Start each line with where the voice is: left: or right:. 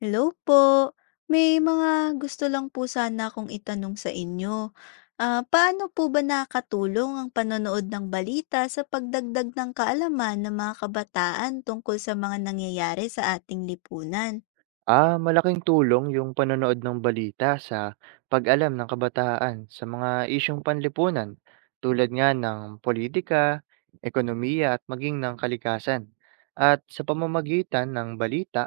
left: Hello po. May mga gusto lang po sana akong itanong sa inyo. Ah, paano po ba nakatulong ang panonood ng balita sa pagdagdag ng kaalaman ng mga kabataan tungkol sa mga nangyayari sa ating lipunan?
right: Ah, malaking tulong yung panonood ng balita sa pag-alam ng kabataan sa mga isyung panlipunan tulad nga ng politika, ekonomiya at maging ng kalikasan. At sa pamamagitan ng balita,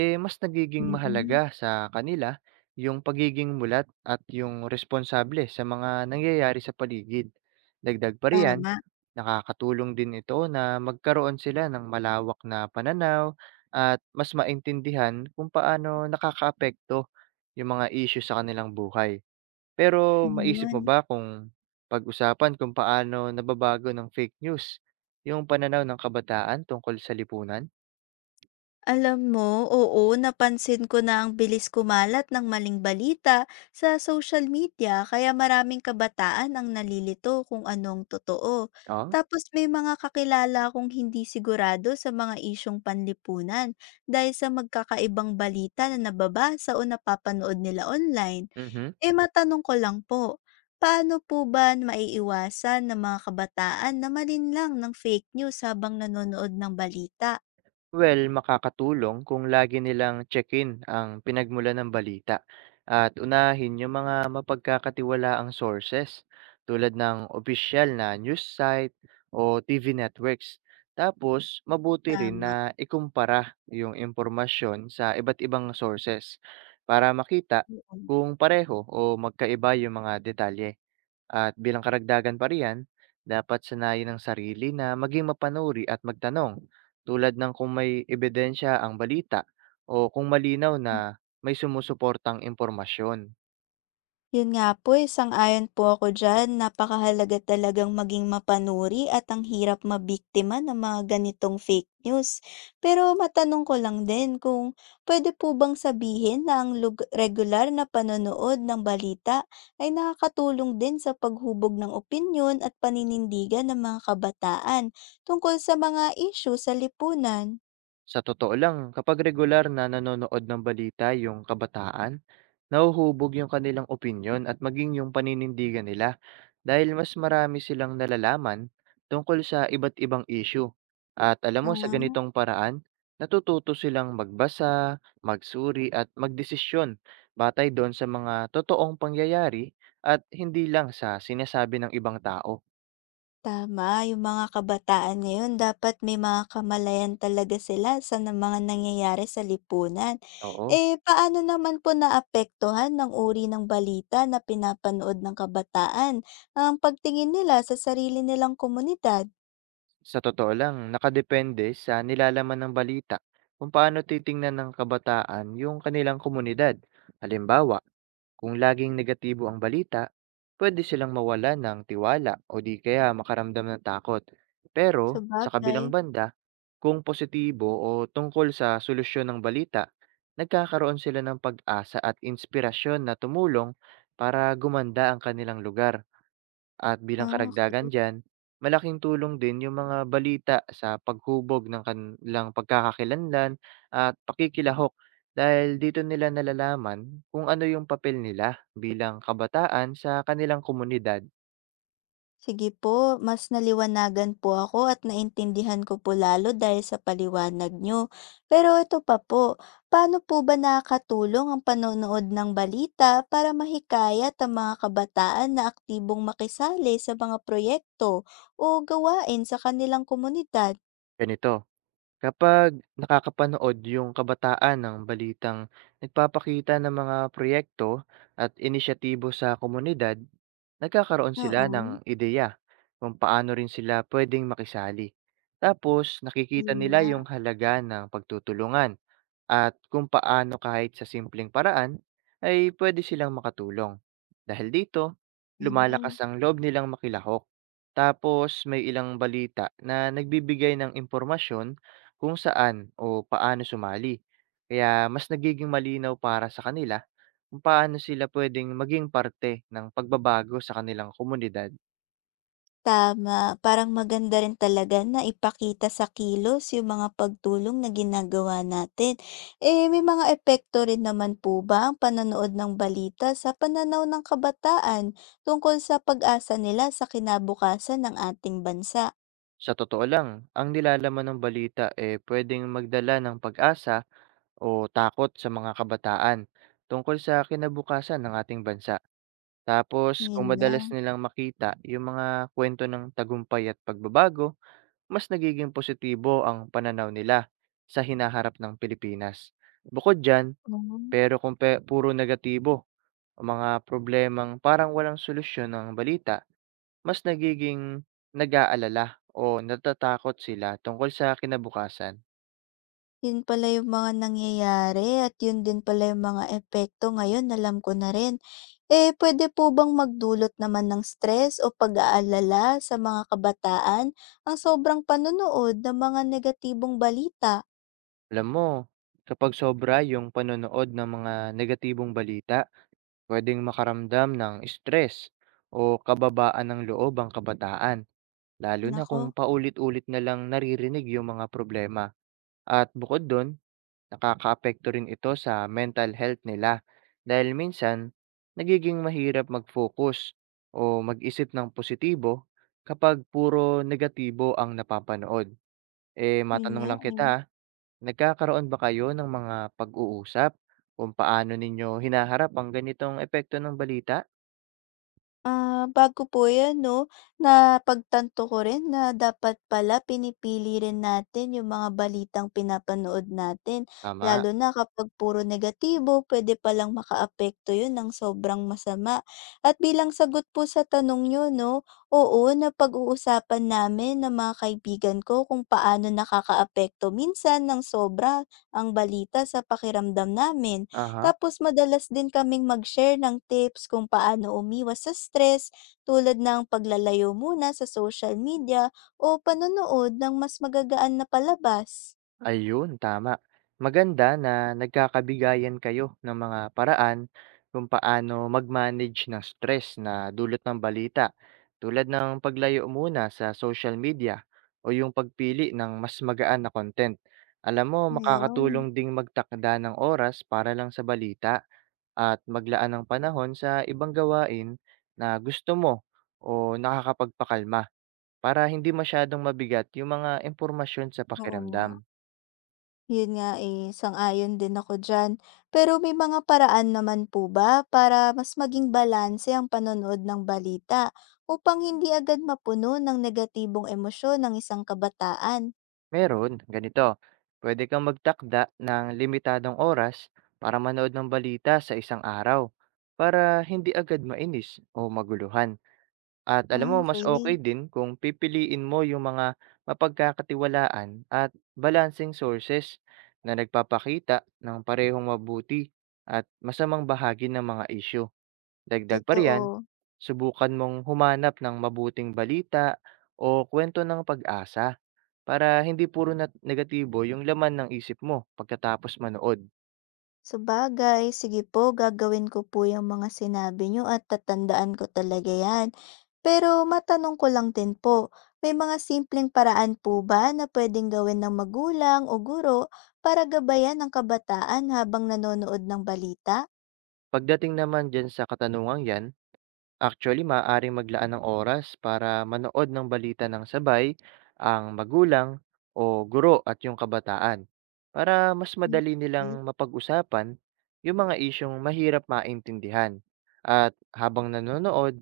right: eh, mas nagiging
left: Mm,
right: mahalaga sa kanila yung pagiging mulat at yung responsable sa mga nangyayari sa paligid. Dagdag pa riyan,
left: tama,
right: nakakatulong din ito na magkaroon sila ng malawak na pananaw at mas maintindihan kung paano nakakaapekto yung mga issue sa kanilang buhay. Pero maisip mo
left: ayun.
right: ba kung pag-usapan kung paano nababago ng fake news yung pananaw ng kabataan tungkol sa lipunan?
left: Alam mo, oo, napansin ko na ang bilis kumalat ng maling balita sa social media kaya maraming kabataan ang nalilito kung anong totoo.
right: Oo.
left: Tapos may mga kakilala akong hindi sigurado sa mga isyong panlipunan dahil sa magkakaibang balita na nababasa o napapanood nila online.
right: Mhm.
left: Eh matanong ko lang po, paano po ba maiiwasan ng mga kabataan na malinlang ng fake news habang nanonood ng balita?
right: Well, makakatulong kung lagi nilang check-in ang pinagmulan ng balita at unahin yung mga mapagkakatiwalaang sources tulad ng opisyal na news site o TV networks. Tapos, mabuti rin na
left: Tama.
right: ikumpara yung impormasyon sa iba't ibang sources para makita
left: Oo.
right: kung pareho o magkaiba yung mga detalye. At bilang karagdagan pa riyan, dapat sanayin ang sarili na maging mapanuri at magtanong, tulad ng kung may ebidensya ang balita o kung malinaw na may sumusuportang impormasyon.
left: Yun nga po eh, sang-ayon po ako diyan. Napakahalaga talagang maging mapanuri at ang hirap mabiktima ng mga ganitong fake news. Pero matanong ko lang din kung pwede po bang sabihin na ang regular na panonood ng balita ay nakakatulong din sa paghubog ng opinyon at paninindigan ng mga kabataan tungkol sa mga issue sa lipunan?
right: Sa totoo lang, kapag regular na nanonood ng balita yung kabataan, nahuhubog yung kanilang opinyon at maging yung paninindigan nila. Dahil mas marami silang nalalaman tungkol sa iba't ibang issue. Mm. At alam mo, sa
left: Ah.
right: ganitong paraan, natututo silang magbasa, magsuri at magdesisyon batay doon sa mga totoong pangyayari at hindi lang sa sinasabi ng ibang tao.
left: Tama, yung mga kabataan ngayon dapat may mga kamalayan talaga sila sa mga nangyayari sa lipunan.
right: Oo.
left: Eh, paano naman po naapektuhan ng uri ng balita na pinapanood ng kabataan ang pagtingin nila sa sarili nilang komunidad?
right: Sa totoo lang, nakadepende sa nilalaman ng balita kung paano titingnan ng kabataan yung kanilang komunidad. Halimbawa, kung laging negatibo ang balita, pwede silang mawala ng tiwala o di kaya makaramdam ng takot. Pero sa kabilang
left: Sabagay.
right: banda, kung positibo o tungkol sa solusyon ng balita, nagkakaroon sila ng pag-asa at inspirasyon na tumulong para gumanda ang kanilang lugar. At bilang
left: Ah,
right: karagdagan diyan, malaking tulong din yung mga balita sa paghubog ng kanilang pagkakakilanlan at pakikilahok, dahil dito nila nalalaman kung ano yung papel nila bilang kabataan sa kanilang komunidad.
left: sige po, mas naliwanagan po ako at naintindihan ko po lalo dahil sa paliwanag nyo. Pero ito pa po, paano po ba nakakatulong ang panonood ng balita para mahikayat ang mga kabataan na aktibong makisali sa mga proyekto o gawain sa kanilang komunidad?
right: Ganito, kapag nakakapanood yung kabataan ng balitang nagpapakita ng mga proyekto at inisyatibo sa komunidad, nagkakaroon sila
left: Oo,
right: ng ideya kung paano rin sila pwedeng makisali. Tapos, nakikita
left: yun
right: nila
left: nga,
right: yung halaga ng pagtutulungan at kung paano kahit sa simpleng paraan ay pwede silang makatulong. Dahil dito, lumalakas
left: yun.
right: ang loob nilang makilahok. Tapos, may ilang balita na nagbibigay ng impormasyon kung saan o paano sumali. Kaya mas nagiging malinaw para sa kanila kung paano sila pwedeng maging parte ng pagbabago sa kanilang komunidad.
left: Tama, parang maganda rin talaga na ipakita sa kilos yung mga pagtulong na ginagawa natin. Eh, may mga epekto rin naman po ba ang panonood ng balita sa pananaw ng kabataan tungkol sa pag-asa nila sa kinabukasan ng ating bansa?
right: Sa totoo lang, ang nilalaman ng balita eh pwedeng magdala ng pag-asa o takot sa mga kabataan tungkol sa kinabukasan ng ating bansa. Tapos,
left: Yun
right: kung madalas
left: lang.
right: nilang makita yung mga kwento ng tagumpay at pagbabago, mas nagiging positibo ang pananaw nila sa hinaharap ng Pilipinas. Bukod dyan,
left: Oo.
right: pero kung puro negatibo o mga problemang parang walang solusyon ng balita, mas nagiging nag-aalala o natatakot sila tungkol sa kinabukasan.
left: Yun pala yung mga nangyayari at yun din pala yung mga epekto ngayon alam ko na rin. Eh, pwede po bang magdulot naman ng stress o pag-aalala sa mga kabataan ang sobrang panonood ng mga negatibong balita?
right: Alam mo, kapag sobra yung panonood ng mga negatibong balita, pwedeng makaramdam ng stress o kababaan ng loob ang kabataan, lalo na
left: Nako,
right: kung paulit-ulit na lang naririnig yung mga problema. At bukod doon, nakakaapekto rin ito sa mental health nila, dahil minsan nagiging mahirap mag-focus o mag-isip ng positibo kapag puro negatibo ang napapanood. Eh,
left: yun
right: matanong
left: nga,
right: lang
left: eh.
right: kita, nagkakaroon ba kayo ng mga pag-uusap kung paano ninyo hinaharap ang ganitong epekto ng balita?
left: Ah, bago po 'yan 'no, napagtanto ko rin na dapat pala pinipili rin natin yung mga balitang pinapanood natin.
right: Tama.
left: Lalo na kapag puro negatibo, puwede palang makaapekto yun ng sobrang masama. At bilang sagot po sa tanong niyo 'no, oo, napag-uusapan namin ng mga kaibigan ko kung paano nakakaapekto minsan ng sobra ang balita sa pakiramdam namin.
right: Aha.
left: Tapos madalas din kaming mag-share ng tips kung paano umiwas sa stress tulad ng paglalayo muna sa social media o panonood ng mas magagaan na palabas.
right: Ayun, tama. Maganda na nagkakabigayan kayo ng mga paraan kung paano mag-manage ng stress na dulot ng balita. Tulad ng paglayo muna sa social media o yung pagpili ng mas magaan na content. Alam mo,
left: Ayun,
right: makakatulong ding magtakda ng oras para lang sa balita at maglaan ng panahon sa ibang gawain na gusto mo o nakakapagpakalma, para hindi masyadong mabigat yung mga impormasyon sa
left: oo nga.
right: pakiramdam.
left: Yun nga eh, sang-ayon din ako diyan. Pero may mga paraan naman po ba para mas maging balanse ang panonood ng balita upang hindi agad mapuno ng negatibong emosyon ng isang kabataan?
right: Meron, ganito, pwede kang magtakda ng limitadong oras para manood ng balita sa isang araw, para hindi agad mainis o maguluhan. At alam mo,
left: Ah,
right: mas okay
left: okay.
right: din kung pipiliin mo yung mga mapagkakatiwalaan at balancing sources na nagpapakita ng parehong mabuti at masamang bahagi ng mga isyu. Dagdag pa riyan,
left: Totoo.
right: subukan mong humanap ng mabuting balita o kwento ng pag-asa, para hindi puro negatibo yung laman ng isip mo pagkatapos manood.
left: Sabagay, sige po gagawin ko po yang mga sinabi niyo at tatandaan ko talaga yan. Pero matanong ko lang din po, may mga simpleng paraan po ba na pwedeng gawin ng magulang o guro para gabayan ang kabataan habang nanonood ng balita?
right: Pagdating naman diyan sa katanungang yan, Actually, maaaring maglaan ng oras para manood ng balita ng sabay ang magulang o guro at yung kabataan, para mas
left: Hmm,
right: madali
left: uy,
right: nilang mapag-usapan yung mga isyong mahirap maintindihan. At habang nanonood,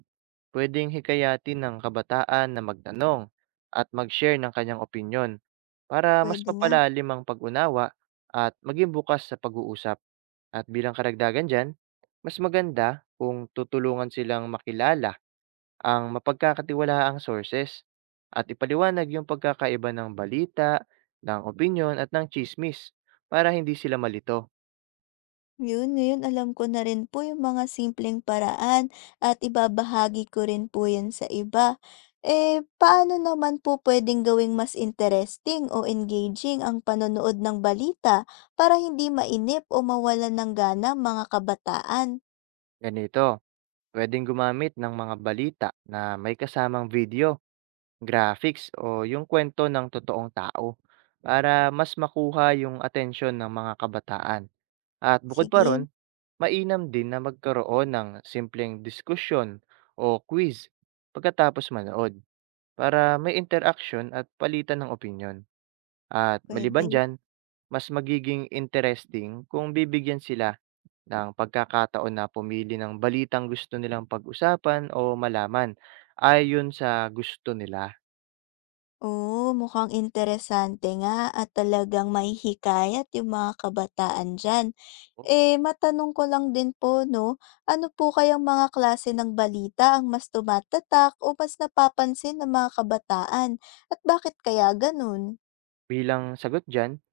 right: pwedeng hikayatin ng kabataan na magtanong at mag-share ng kanyang opinyon, para mas
left: puwede nga.
right: mapalalim ang pag-unawa at maging bukas sa pag-uusap. At bilang karagdagan dyan, mas maganda kung tutulungan silang makilala ang mapagkakatiwalaang sources at ipaliwanag yung pagkakaiba ng balita, ng opinyon at ng chismis, para hindi sila malito.
left: Yun, ngayon alam ko na rin po yung mga simpleng paraan at ibabahagi ko rin po yan sa iba. Eh, paano naman po pwedeng gawing mas interesting o engaging ang panonood ng balita para hindi mainip o mawala ng gana ang mga kabataan?
right: Ganito, pwedeng gumamit ng mga balita na may kasamang video, graphics o yung kwento ng totoong tao, para mas makuha yung atensyon ng mga kabataan. At bukod pa
left: Sige,
right: ron, mainam din na magkaroon ng simpleng diskusyon o quiz pagkatapos manood, para may interaction at palitan ng opinyon. At
left: pwede.
right: maliban dyan, mas magiging interesting kung bibigyan sila ng pagkakataon na pumili ng balitang gusto nilang pag-usapan o malaman, ayon sa gusto nila.
left: Oo, mukhang interesante nga at talagang mahihikayat yung mga kabataan dyan. Eh, matanong ko lang din po 'no, ano po kayang mga klase ng balita ang mas tumatatak o mas napapansin ng mga kabataan at bakit kaya gano'n?
right: Bilang sagot dyan,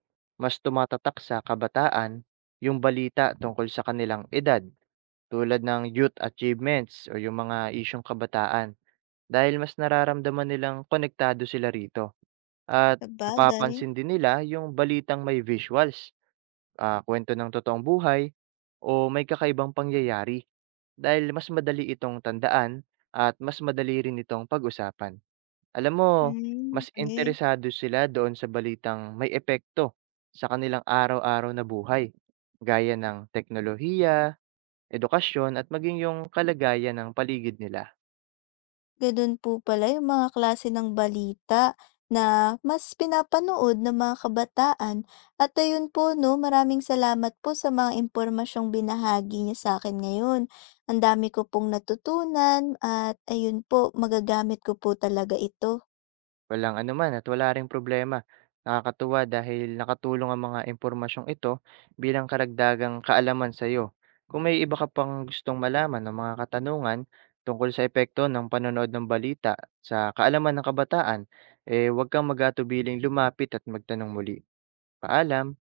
right: mas tumatatak sa kabataan yung balita tungkol sa kanilang edad, tulad ng youth achievements o yung mga isyong kabataan, dahil mas nararamdaman nilang konektado sila rito. At
left: Sabagay,
right: napapansin din nila yung balitang may visuals, kuwento ng totoong buhay o may kakaibang pangyayari, dahil mas madali itong tandaan at mas madali rin itong pag-usapan. Alam mo,
left: hmm,
right: mas
left: eh.
right: interesado sila doon sa balitang may epekto sa kanilang araw-araw na buhay, gaya ng teknolohiya, edukasyon at maging yung kalagayan ng paligid nila.
left: Gano'n po pala yung mga klase ng balita na mas pinapanood ng mga kabataan at ayun po 'no, maraming salamat po sa mga impormasyong binahagi niya sa akin ngayon. Ang dami ko pong natutunan at ayun po, magagamit ko po talaga ito.
right: Walang anuman at wala ring problema. Nakakatuwa dahil nakatulong ang mga impormasyong ito bilang karagdagang kaalaman sa iyo. Kung may iba ka pang gustong malaman ng mga katanungan tungkol sa epekto ng panonood ng balita sa kaalaman ng kabataan, eh huwag kang magatubiling lumapit at magtanong muli. Paalam!